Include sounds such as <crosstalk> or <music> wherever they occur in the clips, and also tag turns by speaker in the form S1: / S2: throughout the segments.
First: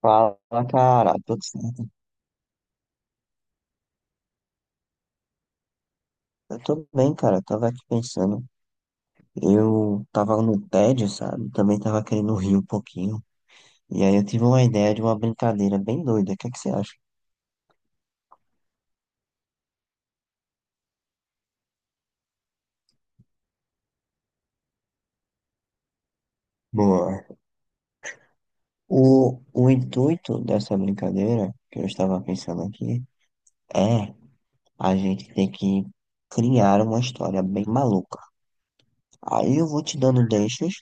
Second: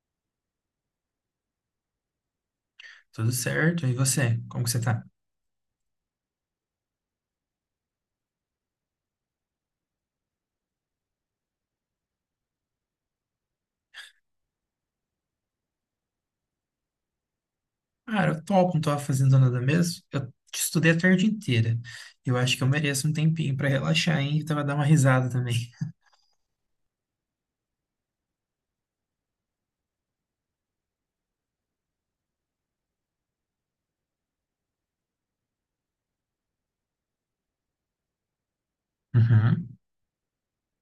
S1: Fala, cara, tudo certo?
S2: Tudo certo? E você? Como que você tá?
S1: Eu tô bem, cara. Eu tava aqui pensando. Eu tava no tédio, sabe? Também tava querendo rir um pouquinho. E aí eu tive uma ideia de uma brincadeira bem doida. O que é que você acha?
S2: Cara, eu topo, não tava fazendo nada mesmo. Eu estudei a tarde inteira. Eu acho que eu mereço um tempinho pra relaxar, hein? E tava dar uma risada também. <laughs>
S1: Boa. O intuito dessa brincadeira, que eu estava pensando aqui, é a gente ter que criar uma história bem maluca. Aí eu
S2: Uhum,
S1: vou te dando deixas,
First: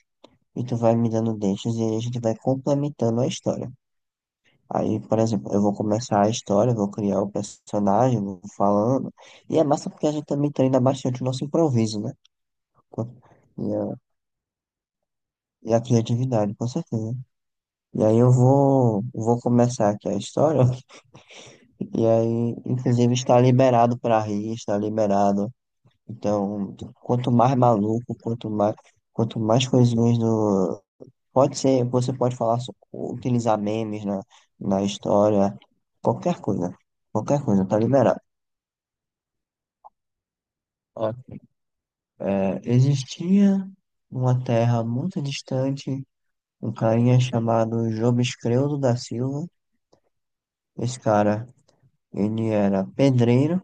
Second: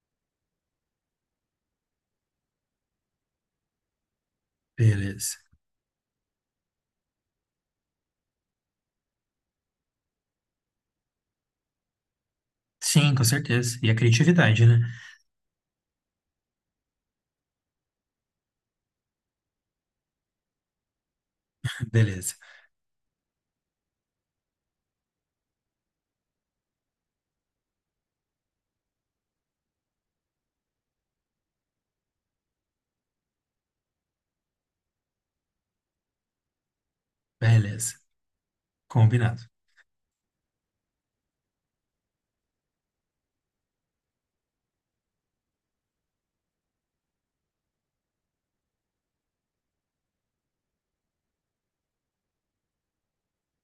S1: e tu vai me dando deixas, e aí a gente vai complementando a história. Aí, por
S2: beleza.
S1: exemplo, eu vou começar a história, vou criar o personagem, vou falando. E é massa porque a gente também treina bastante o nosso improviso, né? Co-
S2: Sim, com
S1: E
S2: certeza. E a
S1: a,
S2: criatividade, né?
S1: e a criatividade, com certeza. E aí eu vou começar aqui a história. <laughs> E
S2: Beleza,
S1: aí, inclusive, está liberado para rir, está liberado. Então, quanto mais maluco, quanto mais coisinhas do. Pode ser, você pode falar, utilizar memes na história, qualquer coisa. Qualquer coisa, tá
S2: beleza.
S1: liberado.
S2: Combinado.
S1: Ó, é, existia numa terra muito distante um carinha chamado Job Escrevdo da Silva. Esse cara, ele era pedreiro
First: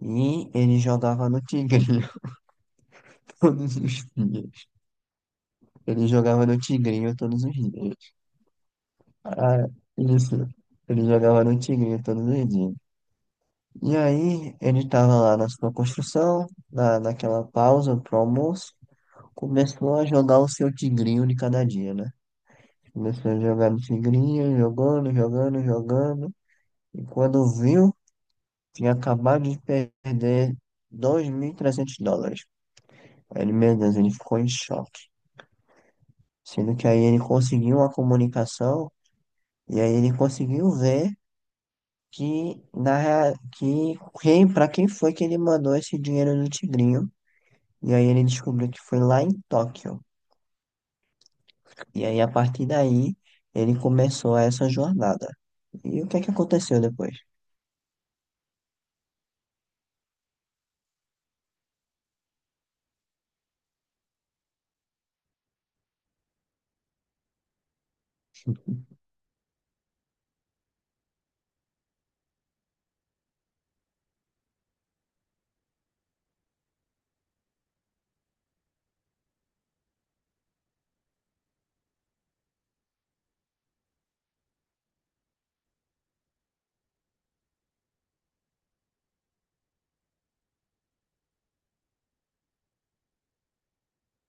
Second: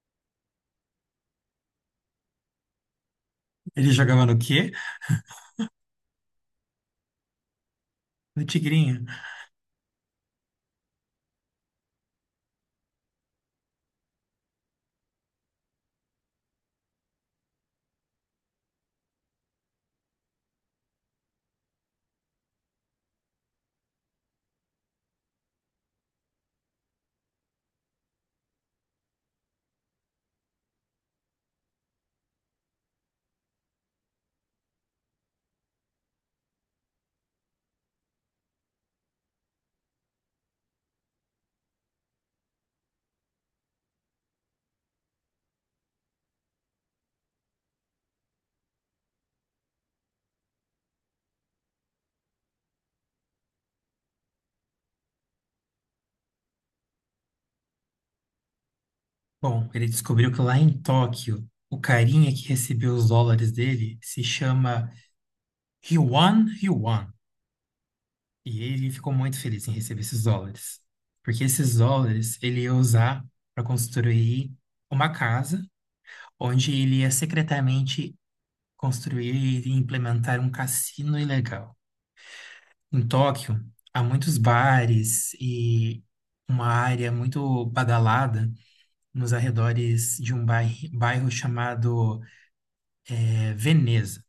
S1: e ele jogava no tigrinho <laughs> todos
S2: Ele
S1: os
S2: jogava no
S1: dias.
S2: quê?
S1: Ele jogava no tigrinho todos os dias.
S2: No Tigrinho.
S1: Ah, isso. Ele jogava no tigrinho todos os dias. E aí, ele estava lá na sua construção, naquela pausa pro almoço, começou a jogar o seu tigrinho de cada dia, né? Começou a jogar tigrinha, jogando, jogando, jogando. E quando viu, tinha acabado de perder US$ 2.300. Aí ele, meu Deus, ele ficou em choque. Sendo que aí ele conseguiu uma comunicação e aí ele conseguiu ver que, na, rea- que quem, para quem foi que ele mandou esse dinheiro do tigrinho. E aí ele descobriu que foi lá em Tóquio. E aí, a partir daí, ele começou essa jornada. E o que é que aconteceu depois?
S2: Bom, ele descobriu que lá em Tóquio, o carinha que recebeu os dólares dele se chama Ryuan Yuan. E ele ficou muito feliz em receber esses dólares, porque esses dólares ele ia usar para construir uma casa onde ele ia secretamente construir e implementar um cassino ilegal. Em Tóquio, há muitos bares e uma área muito badalada nos arredores de um bairro chamado Veneza.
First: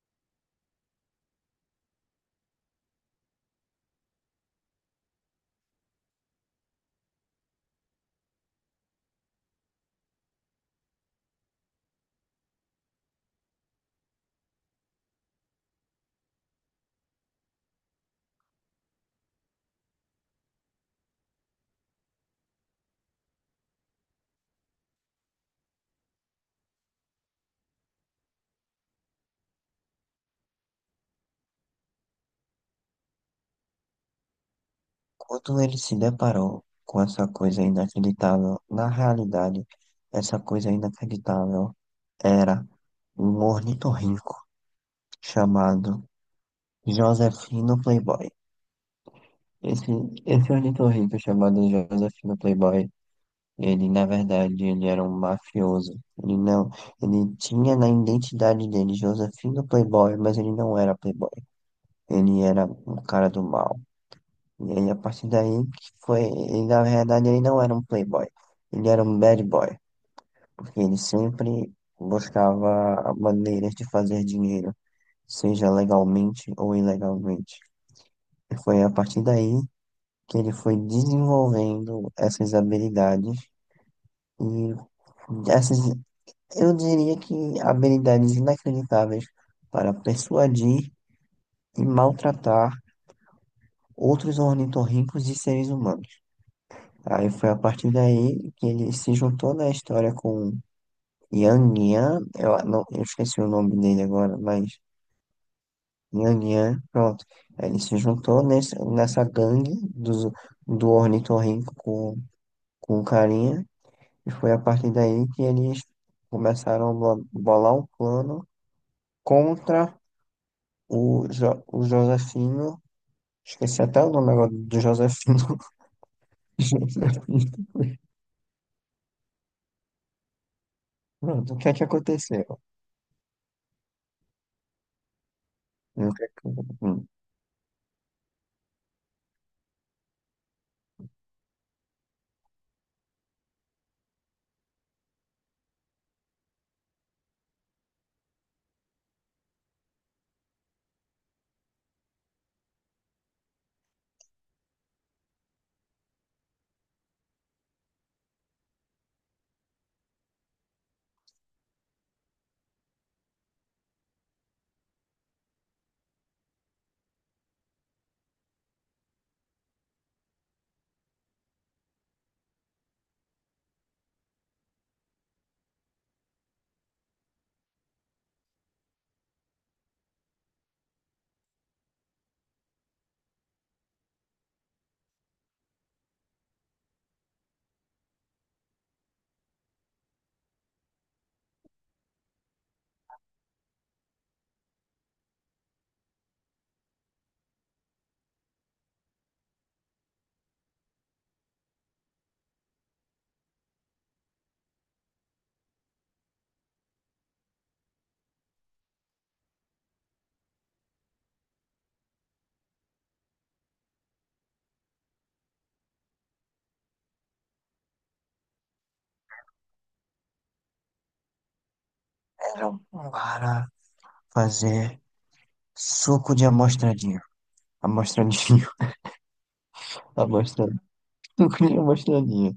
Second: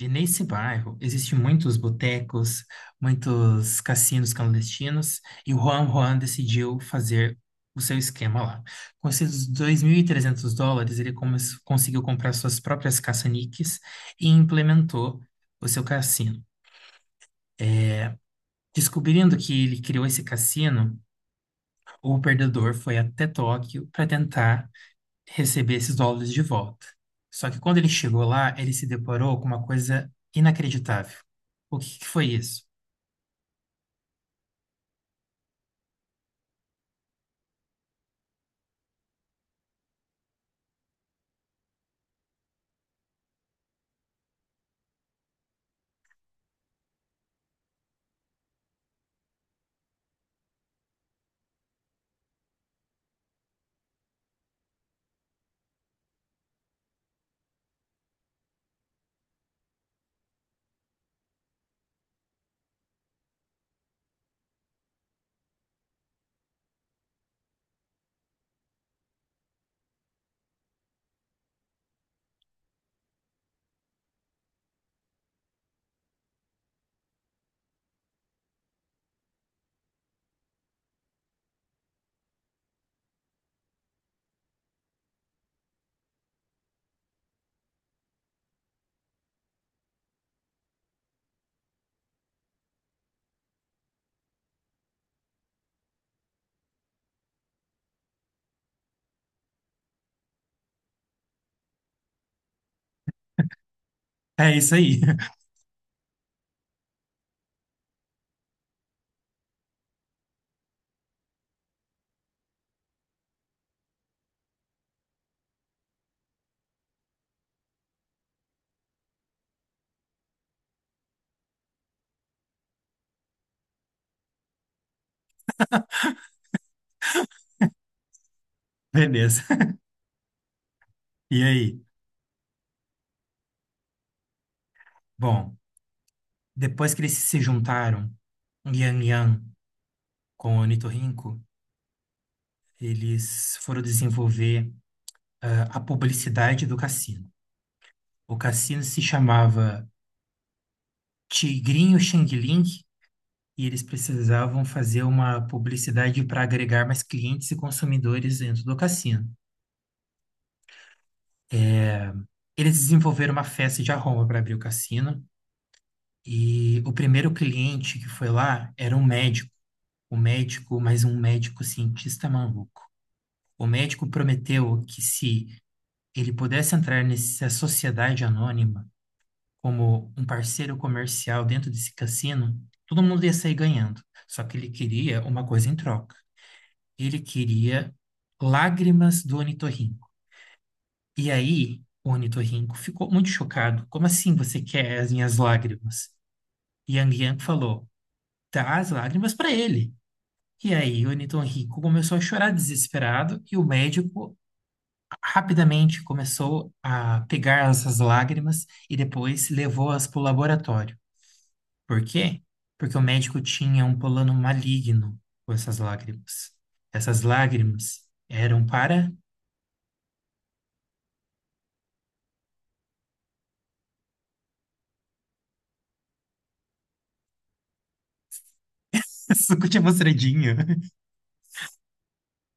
S2: E nesse bairro existem muitos botecos, muitos cassinos clandestinos, e o Juan Juan decidiu fazer o seu esquema lá. Com esses US$ 2.300, conseguiu comprar suas próprias caça-níqueis e implementou o seu cassino. Descobrindo que ele criou esse cassino, o perdedor foi até Tóquio para tentar receber esses dólares de volta. Só que quando ele chegou lá, ele se deparou com uma coisa inacreditável. O que que foi isso?
S1: Quando ele se deparou com essa coisa inacreditável, na realidade, essa coisa inacreditável era um ornitorrinco chamado Josefino Playboy. Esse, esse ornitorrinco chamado Josefino Playboy, ele na verdade ele era um mafioso. Ele não, ele tinha na identidade dele Josefino Playboy, mas ele não era Playboy. Ele era um cara do mal. E aí, a partir daí, que foi. E na verdade, ele não era um playboy. Ele era um bad boy. Porque ele sempre buscava maneiras de fazer dinheiro, seja legalmente ou ilegalmente. E foi a partir daí que ele foi desenvolvendo essas habilidades. E essas, eu diria que habilidades inacreditáveis para persuadir e maltratar outros ornitorrincos e seres humanos. Aí foi a partir daí que ele se juntou na história com Yang Yan, eu, não, eu esqueci o nome dele agora,
S2: É isso
S1: mas
S2: aí. <laughs>
S1: Yang Yan, pronto. Aí ele se juntou nessa gangue do ornitorrinco com o carinha, e foi a partir daí que eles começaram a bolar um plano contra o Josefino, esqueci até o nome agora do Josefino. <laughs> Josefino.
S2: Beleza. E
S1: Pronto, o que é
S2: aí?
S1: que aconteceu?
S2: Bom,
S1: O que é
S2: depois que eles
S1: que-
S2: se juntaram, Yang Yang com o Onitorrinco, eles foram desenvolver a publicidade do cassino. O cassino se chamava Tigrinho Xing Ling e eles precisavam fazer uma publicidade para agregar mais clientes e consumidores dentro do cassino. Eles desenvolveram uma festa de arromba para abrir o cassino e o primeiro cliente que foi lá era um médico, mas um médico cientista maluco. O médico prometeu que se ele pudesse entrar nessa sociedade anônima como um parceiro comercial dentro desse cassino, todo mundo ia sair ganhando. Só que ele queria uma coisa em troca. Ele queria lágrimas do ornitorrinco. E aí, o ornitorrinco ficou muito chocado. Como assim você quer as minhas lágrimas? E Yang Yang falou: dá as lágrimas para ele. E aí, o ornitorrinco começou a chorar desesperado e o médico rapidamente começou a pegar essas lágrimas e depois levou-as para o laboratório. Por quê? Porque o médico tinha um plano maligno com essas lágrimas. Essas lágrimas eram para
S1: Cara, para fazer suco de amostradinho. Amostradinho,
S2: <laughs> suco de
S1: <laughs>
S2: mostradinha.
S1: amostradinho. Suco de amostradinho.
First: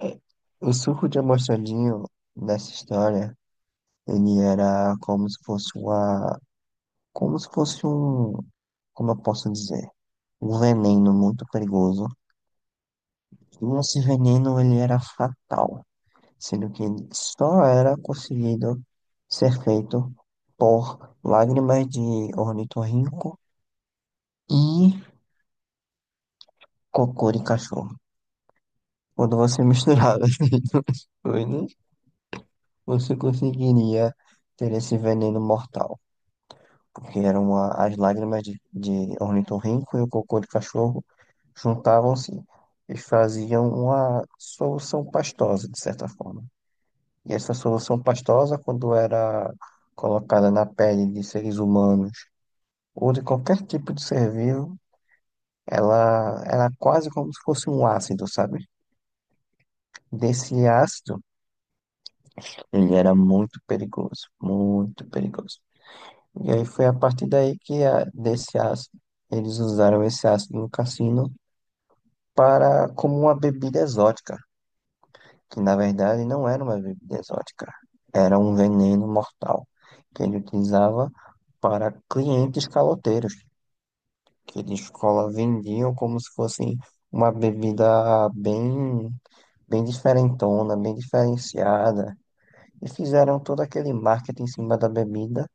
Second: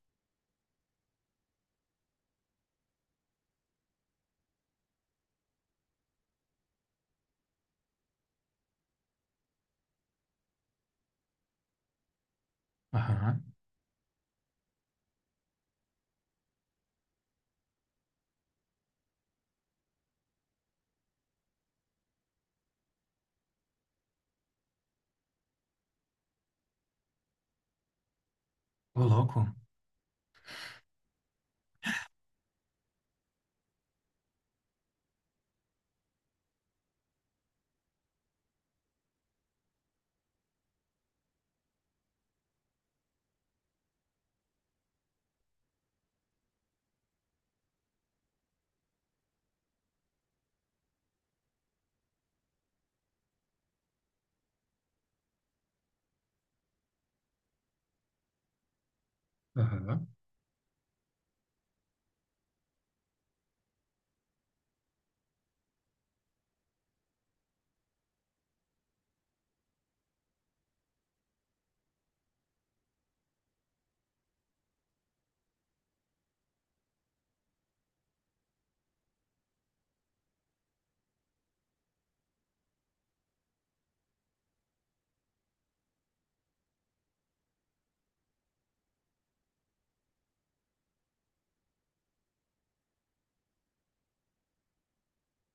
S1: É, o suco de amostradinho nessa história, ele era como se fosse uma. Como se fosse um. Como eu posso dizer? Um veneno muito perigoso.
S2: Aham,
S1: E esse veneno, ele era fatal. Sendo que ele só era conseguido ser feito por lágrimas de ornitorrinco e cocô de cachorro.
S2: ô
S1: Quando
S2: louco.
S1: você misturava, <laughs> as duas coisas, você conseguiria ter esse veneno mortal. Porque eram as lágrimas de ornitorrinco e o cocô de cachorro juntavam-se e faziam uma solução pastosa, de certa forma. E essa solução pastosa, quando era colocada na pele de seres humanos ou de qualquer tipo de ser vivo, ela era quase como se fosse um ácido, sabe?
S2: Aham.
S1: Desse ácido ele era muito perigoso, muito perigoso. E aí foi a partir daí que desse ácido, eles usaram esse ácido no cassino para como uma bebida exótica, que na verdade não era uma bebida exótica, era um veneno mortal que ele utilizava para clientes caloteiros, que de escola vendiam como se fosse uma bebida bem, bem diferentona, bem diferenciada, e fizeram todo aquele marketing em cima da bebida.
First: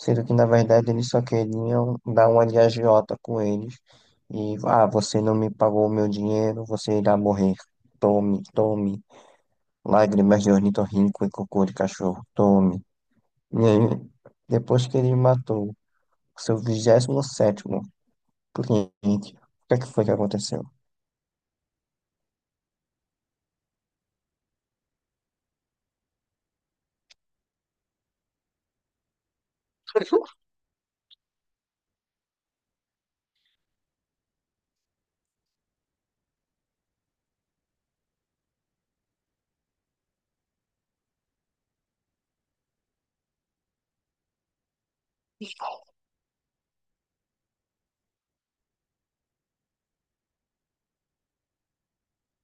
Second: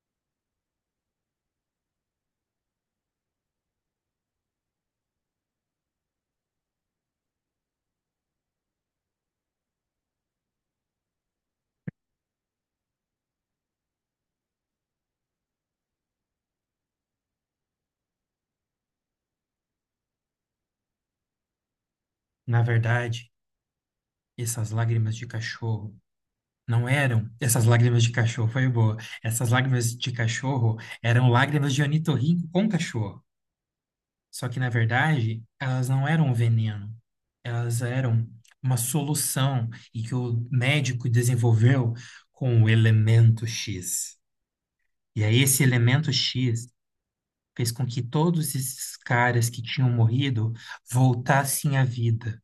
S1: Sendo que, na verdade, eles só queriam dar uma de agiota com eles. E, ah, você não me pagou o meu dinheiro, você irá morrer. Tome, tome. Lágrimas de ornitorrinco e cocô de cachorro. Tome. E aí, depois que ele matou seu 27º cliente, o que é que foi que aconteceu?
S2: Na verdade, essas lágrimas de cachorro não eram essas lágrimas de cachorro, foi boa. Essas lágrimas de cachorro eram lágrimas de ornitorrinco com cachorro. Só que, na verdade, elas não eram um veneno, elas eram uma solução e que o médico desenvolveu com o elemento X. E aí, esse elemento X fez com que todos esses caras que tinham morrido voltassem à vida.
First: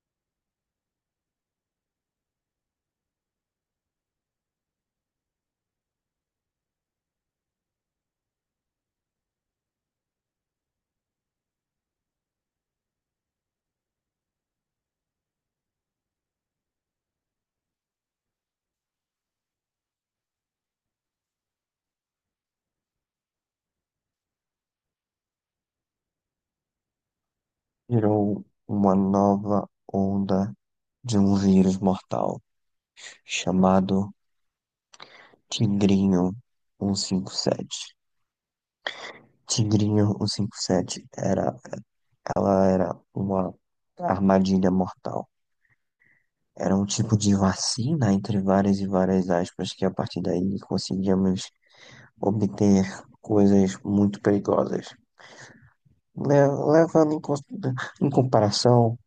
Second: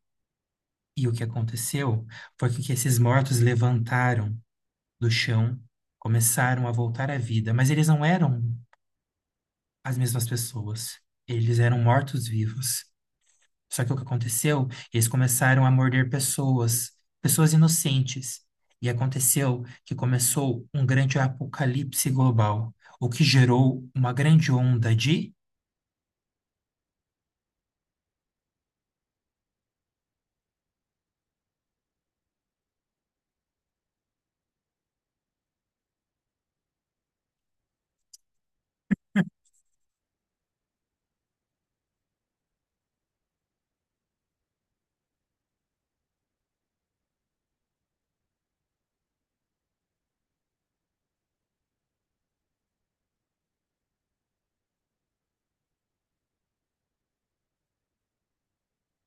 S2: E o que aconteceu foi que esses mortos levantaram do chão, começaram a voltar à vida, mas eles não eram as mesmas pessoas. Eles eram mortos-vivos. Só que o que aconteceu? Eles começaram a morder pessoas, pessoas inocentes. E aconteceu que começou um grande apocalipse global, o que gerou uma grande onda de.
S1: Virou uma nova onda de um vírus mortal chamado Tigrinho 157. Tigrinho cento e cinquenta e sete era. Ela era uma armadilha mortal. Era um tipo de vacina, entre várias e várias aspas, que a partir daí conseguíamos obter coisas muito perigosas. Le- Levando em, em comparação,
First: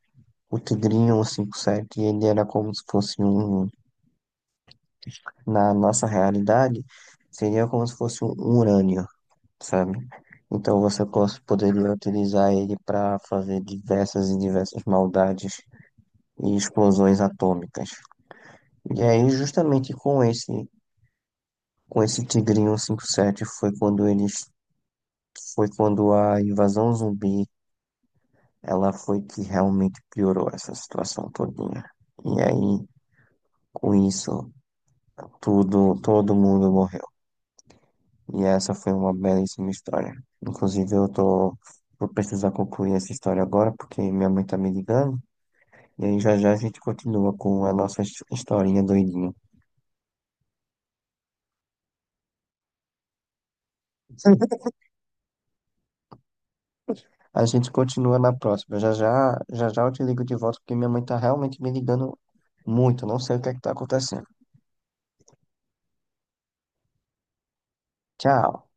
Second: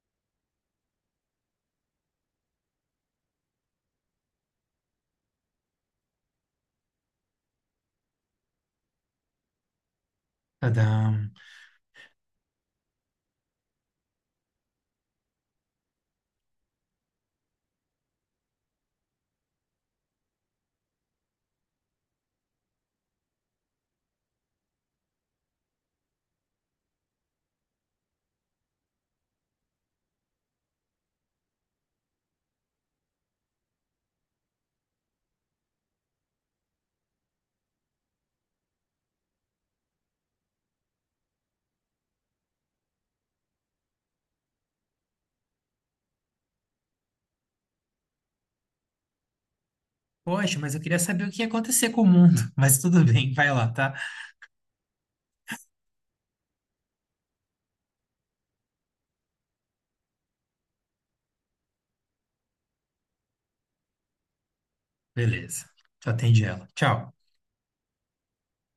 S1: o Tigrinho 57 ele era como se fosse um, na nossa realidade, seria como se fosse um urânio, sabe? Então você
S2: Tadam.
S1: poderia utilizar ele para fazer diversas e diversas maldades e explosões atômicas. E aí, justamente com esse Tigrinho 57, foi quando eles, foi quando a invasão zumbi, ela foi que realmente piorou essa situação todinha. E aí, com isso, tudo, todo mundo morreu. E essa foi uma belíssima história. Inclusive, eu tô, vou precisar concluir essa história agora, porque minha mãe tá me ligando. E aí, já já a gente continua com a nossa historinha doidinha.
S2: Poxa, mas eu queria saber o que ia acontecer com o mundo. <laughs> Mas tudo bem, vai lá, tá?
S1: <laughs> A gente continua na próxima. Já já, já já eu te ligo de volta porque minha mãe tá realmente me ligando muito. Não sei o que é que tá acontecendo.
S2: Beleza. Tu Atende ela. Tchau.
S1: Tchau.